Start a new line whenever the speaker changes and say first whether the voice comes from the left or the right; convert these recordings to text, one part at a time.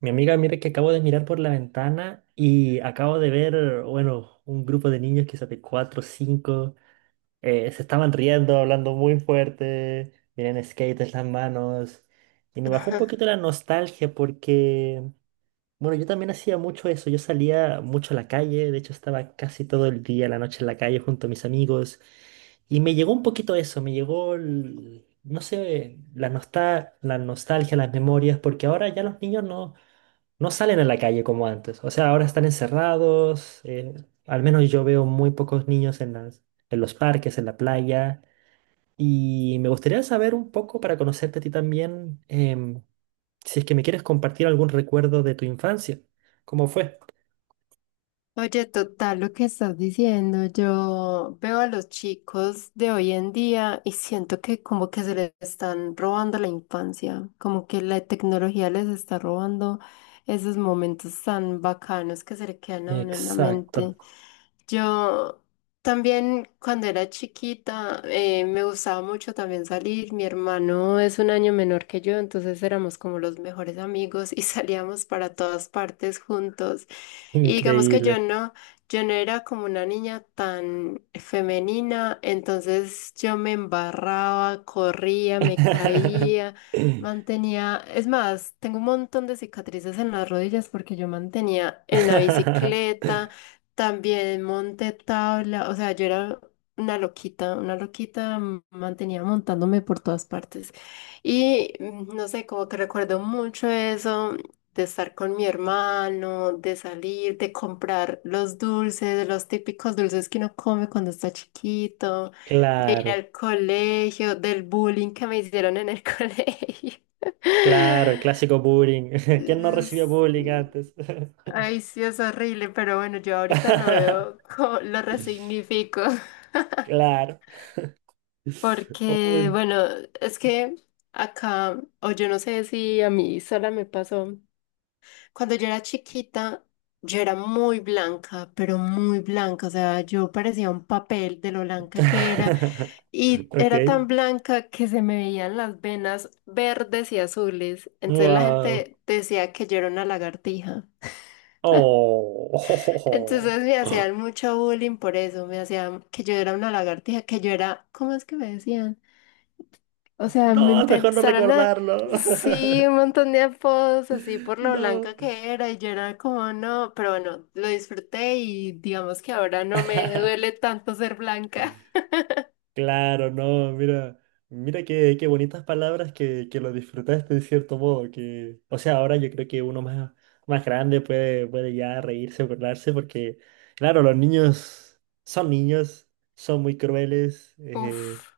right: Mi amiga, mire que acabo de mirar por la ventana y acabo de ver, bueno, un grupo de niños, quizás de cuatro o 5, se estaban riendo, hablando muy fuerte, miren skate en las manos. Y me bajó un poquito la nostalgia porque, bueno, yo también hacía mucho eso, yo salía mucho a la calle, de hecho estaba casi todo el día, la noche en la calle junto a mis amigos. Y me llegó un poquito eso, me llegó, no sé, la, la nostalgia, las memorias, porque ahora ya los niños no salen a la calle como antes. O sea, ahora están encerrados. Al menos yo veo muy pocos niños en las, en los parques, en la playa. Y me gustaría saber un poco para conocerte a ti también, si es que me quieres compartir algún recuerdo de tu infancia. ¿Cómo fue?
left: Oye, total, lo que estás diciendo, yo veo a los chicos de hoy en día y siento que como que se les están robando la infancia, como que la tecnología les está robando esos momentos tan bacanos que se le quedan a uno en la
right: Exacto.
left: mente. Yo también cuando era chiquita me gustaba mucho también salir. Mi hermano es un año menor que yo, entonces éramos como los mejores amigos y salíamos para todas partes juntos. Y digamos que
right: Increíble.
left: yo no era como una niña tan femenina, entonces yo me embarraba, corría, me caía, mantenía, es más, tengo un montón de cicatrices en las rodillas porque yo mantenía en la bicicleta. También monté tabla, o sea, yo era una loquita, mantenía montándome por todas partes. Y no sé, como que recuerdo mucho eso de estar con mi hermano, de salir, de comprar los dulces, los típicos dulces que uno come cuando está chiquito, de ir
right: Claro,
left: al colegio, del bullying que me hicieron en el colegio.
right: claro, el clásico bullying. ¿Quién no recibía bullying antes?
left: Ay, sí, es horrible, pero bueno, yo ahorita lo veo, lo resignifico,
right: Claro. Oh,
left: porque bueno, es que acá, o yo no sé si a mí sola me pasó, cuando yo era chiquita, yo era muy blanca, pero muy blanca, o sea, yo parecía un papel de lo blanca que era, y
right: Ok.
left: era tan blanca que se me veían las venas verdes y azules, entonces la
right: Wow.
left: gente decía que yo era una lagartija.
right: Oh.
left: Entonces me hacían mucho bullying por eso, me hacían que yo era una lagartija, que yo era, ¿cómo es que me decían? O sea,
right: No, es mejor no recordarlo.
left: sí, un montón de apodos así por lo
right: No.
left: blanca que era y yo era como, no, pero bueno, lo disfruté y digamos que ahora no me duele tanto ser blanca.
right: Claro, no, mira. Mira qué, qué bonitas palabras que lo disfrutaste de cierto modo. Que, o sea, ahora yo creo que uno más, más grande puede, puede ya reírse, burlarse, porque, claro, los niños, son muy crueles.
left: Uf.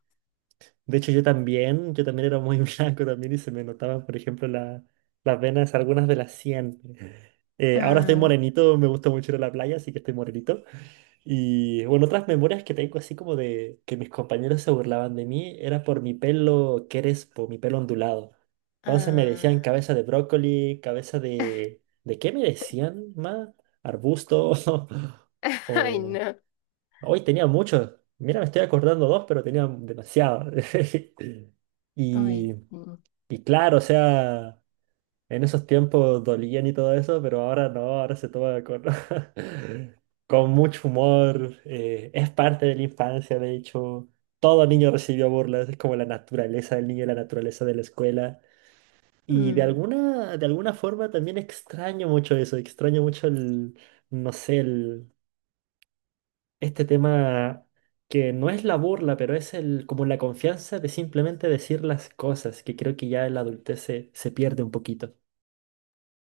right: De hecho, yo también era muy blanco también y se me notaban, por ejemplo, las venas, algunas de las 100. Ahora estoy
left: Ah,
right: morenito, me gusta mucho ir a la playa, así que estoy morenito. Y bueno, otras memorias que tengo así como de que mis compañeros se burlaban de mí era por mi pelo crespo, mi pelo ondulado. Entonces me decían
left: ah.
right: cabeza de brócoli, cabeza de… ¿De qué me decían más? ¿Arbusto?
left: Ay,
right: o,
left: no.
right: hoy tenía muchos. Mira, me estoy acordando dos, pero tenía demasiado. Y,
left: Ay, sí.
right: y claro, o sea, en esos tiempos dolían y todo eso, pero ahora no, ahora se toma con, con mucho humor. Es parte de la infancia, de hecho. Todo niño recibió burlas, es como la naturaleza del niño y la naturaleza de la escuela. Y
left: Mm.
right: de alguna forma también extraño mucho eso, extraño mucho el, no sé, el este tema que no es la burla, pero es el, como la confianza de simplemente decir las cosas, que creo que ya en la adultez se, se pierde un poquito.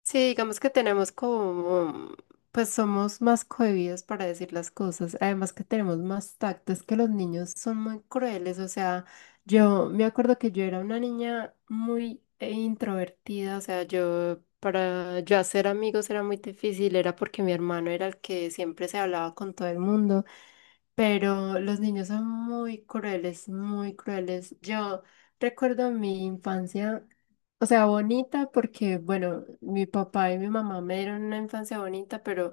left: Sí, digamos que tenemos como, pues somos más cohibidos para decir las cosas, además que tenemos más tacto, es que los niños son muy crueles, o sea, yo me acuerdo que yo era una niña muy introvertida, o sea, yo para yo hacer amigos era muy difícil, era porque mi hermano era el que siempre se hablaba con todo el mundo. Pero los niños son muy crueles, muy crueles. Yo recuerdo mi infancia, o sea, bonita porque, bueno, mi papá y mi mamá me dieron una infancia bonita, pero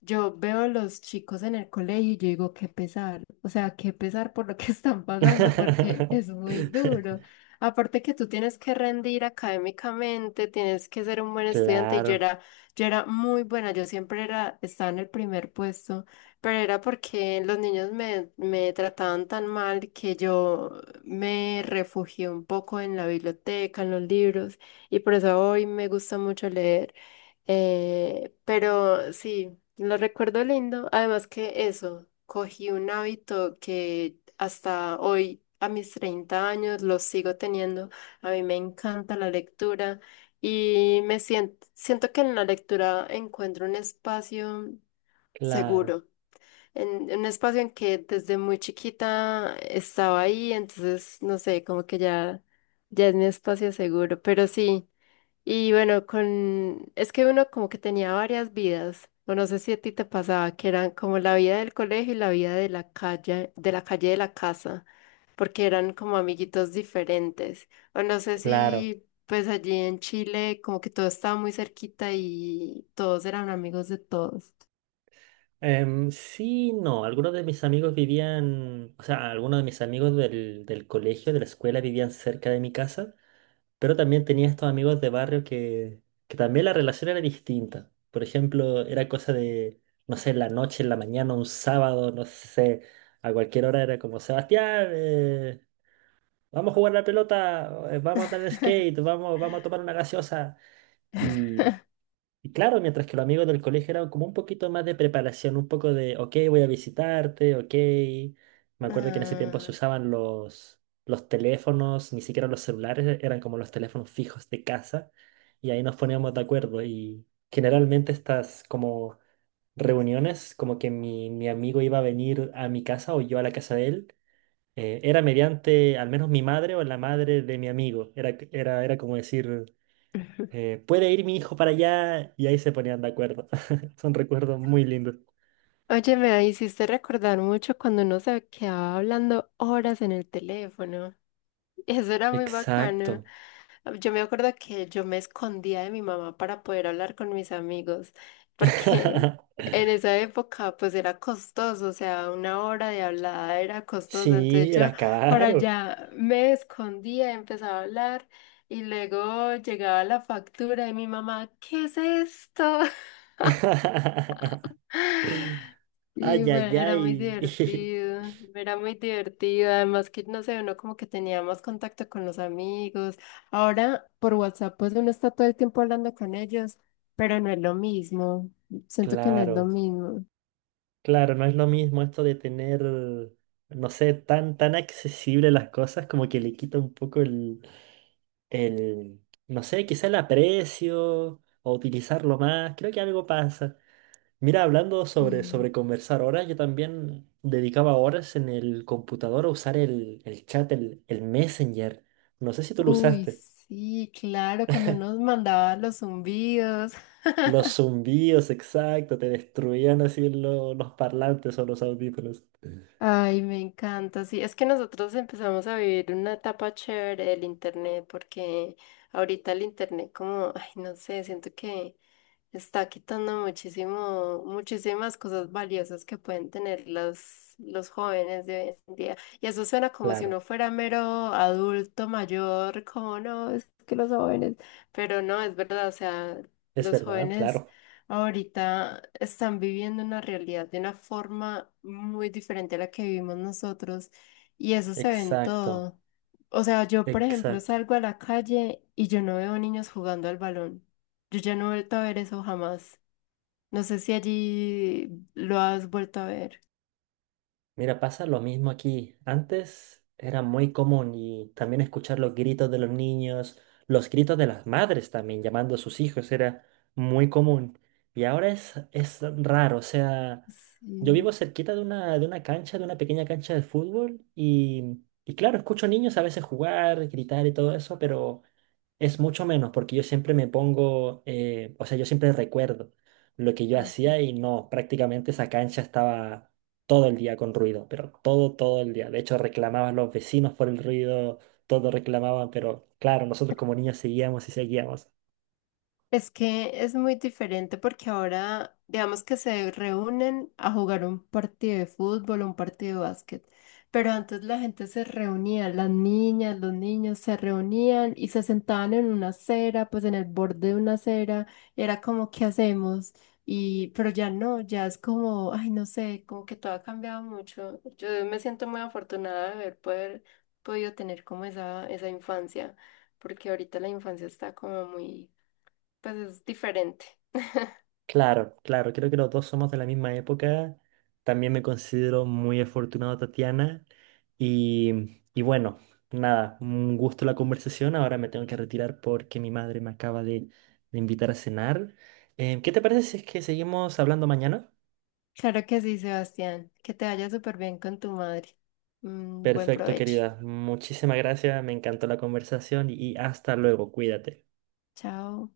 left: yo veo a los chicos en el colegio y yo digo, qué pesar, o sea, qué pesar por lo que están pasando, porque es muy duro. Aparte que tú tienes que rendir académicamente, tienes que ser un buen estudiante y
right: Claro,
left: yo era muy buena, yo siempre era, estaba en el primer puesto, pero era porque los niños me trataban tan mal que yo me refugié un poco en la biblioteca, en los libros, y por eso hoy me gusta mucho leer. Pero sí. Lo recuerdo lindo. Además que eso, cogí un hábito que hasta hoy, a mis 30 años, lo sigo teniendo. A mí me encanta la lectura y me siento, siento que en la lectura encuentro un espacio
right: claro,
left: seguro. En un espacio en que desde muy chiquita estaba ahí, entonces, no sé, como que ya es mi espacio seguro. Pero sí. Y bueno, con es que uno como que tenía varias vidas, o no sé si a ti te pasaba, que eran como la vida del colegio y la vida de la calle, de la casa, porque eran como amiguitos diferentes. O no sé
right: claro.
left: si pues allí en Chile como que todo estaba muy cerquita y todos eran amigos de todos.
right: Sí, no, algunos de mis amigos vivían, o sea, algunos de mis amigos del, del colegio, de la escuela, vivían cerca de mi casa. Pero también tenía estos amigos de barrio que también la relación era distinta. Por ejemplo, era cosa de, no sé, en la noche, en la mañana, un sábado, no sé, a cualquier hora era como, Sebastián, vamos a jugar la pelota, vamos a andar en skate, vamos, vamos a tomar una gaseosa. y y claro, mientras que los amigos del colegio eran como un poquito más de preparación, un poco de, ok, voy a visitarte, ok. Me acuerdo que en ese tiempo se
left: Ah.
right: usaban los teléfonos, ni siquiera los celulares, eran como los teléfonos fijos de casa. Y ahí nos poníamos de acuerdo. Y generalmente estas como reuniones, como que mi amigo iba a venir a mi casa o yo a la casa de él, era mediante al menos mi madre o la madre de mi amigo. Era, era, era como decir ¿puede ir mi hijo para allá? Y ahí se ponían de acuerdo. Son recuerdos muy lindos.
left: Oye, me hiciste recordar mucho cuando uno se quedaba hablando horas en el teléfono. Eso era muy bacano.
right: Exacto.
left: Ah, yo me acuerdo que yo me escondía de mi mamá para poder hablar con mis amigos, porque en esa época pues era costoso, o sea, una hora de hablada era costosa, entonces
right: Sí,
left: yo
right: era
left: por
right: caro.
left: allá me escondía, empezaba a hablar y luego llegaba la factura de mi mamá, ¿qué es esto?
right: Ay,
left: Sí,
right: ay,
left: bueno,
right: ay.
left: era muy divertido, además que no sé, uno como que tenía más contacto con los amigos. Ahora por WhatsApp pues uno está todo el tiempo hablando con ellos, pero no es lo mismo, siento que no es lo
right: Claro,
left: mismo.
right: claro, no es lo mismo esto de tener, no sé, tan, tan accesible las cosas, como que le quita un poco el, no sé, quizá el aprecio o utilizarlo más. Creo que algo pasa. Mira, hablando sobre,
left: Mm.
right: sobre conversar horas, yo también dedicaba horas en el computador a usar el chat, el Messenger. No sé si tú lo
left: Uy,
right: usaste.
left: sí, claro, cuando nos mandaba los zumbidos.
right: Los zumbidos, exacto, te destruían así los parlantes o los audífonos.
left: Ay, me encanta. Sí, es que nosotros empezamos a vivir una etapa chévere del internet, porque ahorita el internet como, ay, no sé, siento que está quitando muchísimas cosas valiosas que pueden tener los jóvenes de hoy en día. Y eso suena como si
right: Claro,
left: uno fuera mero adulto mayor, como no, es que los jóvenes, pero no, es verdad, o sea,
right: es
left: los
right: verdad,
left: jóvenes
right: claro.
left: ahorita están viviendo una realidad de una forma muy diferente a la que vivimos nosotros y eso se ve en
right: Exacto,
left: todo. O sea, yo, por ejemplo,
right: exacto.
left: salgo a la calle y yo no veo niños jugando al balón. Yo ya no he vuelto a ver eso jamás. No sé si allí lo has vuelto a ver.
right: Mira, pasa lo mismo aquí. Antes era muy común y también escuchar los gritos de los niños, los gritos de las madres también llamando a sus hijos era muy común. Y ahora es raro, o sea, yo
left: Sí.
right: vivo cerquita de una cancha, de una pequeña cancha de fútbol y claro, escucho niños a veces jugar, gritar y todo eso, pero es mucho menos porque yo siempre me pongo, o sea, yo siempre recuerdo lo que yo hacía y no, prácticamente esa cancha estaba todo el día con ruido, pero todo, todo el día. De hecho, reclamaban los vecinos por el ruido, todos reclamaban, pero claro, nosotros como niños seguíamos y seguíamos.
left: Es que es muy diferente porque ahora, digamos que se reúnen a jugar un partido de fútbol, un partido de básquet, pero antes la gente se reunía, las niñas, los niños se reunían y se sentaban en una acera, pues en el borde de una acera, y era como, ¿qué hacemos? Y, pero ya no, ya es como, ay, no sé, como que todo ha cambiado mucho. Yo me siento muy afortunada de haber podido tener como esa infancia, porque ahorita la infancia está como muy pues es diferente.
right: Claro, claro, creo que los dos somos de la misma época. También me considero muy afortunado, Tatiana. Y bueno, nada, un gusto la conversación. Ahora me tengo que retirar porque mi madre me acaba de invitar a cenar. ¿Qué te parece si es que seguimos hablando mañana?
left: Claro que sí, Sebastián. Que te vaya súper bien con tu madre. Mm, buen
right: Perfecto,
left: provecho.
right: querida. Muchísimas gracias. Me encantó la conversación y hasta luego. Cuídate.
left: Chao.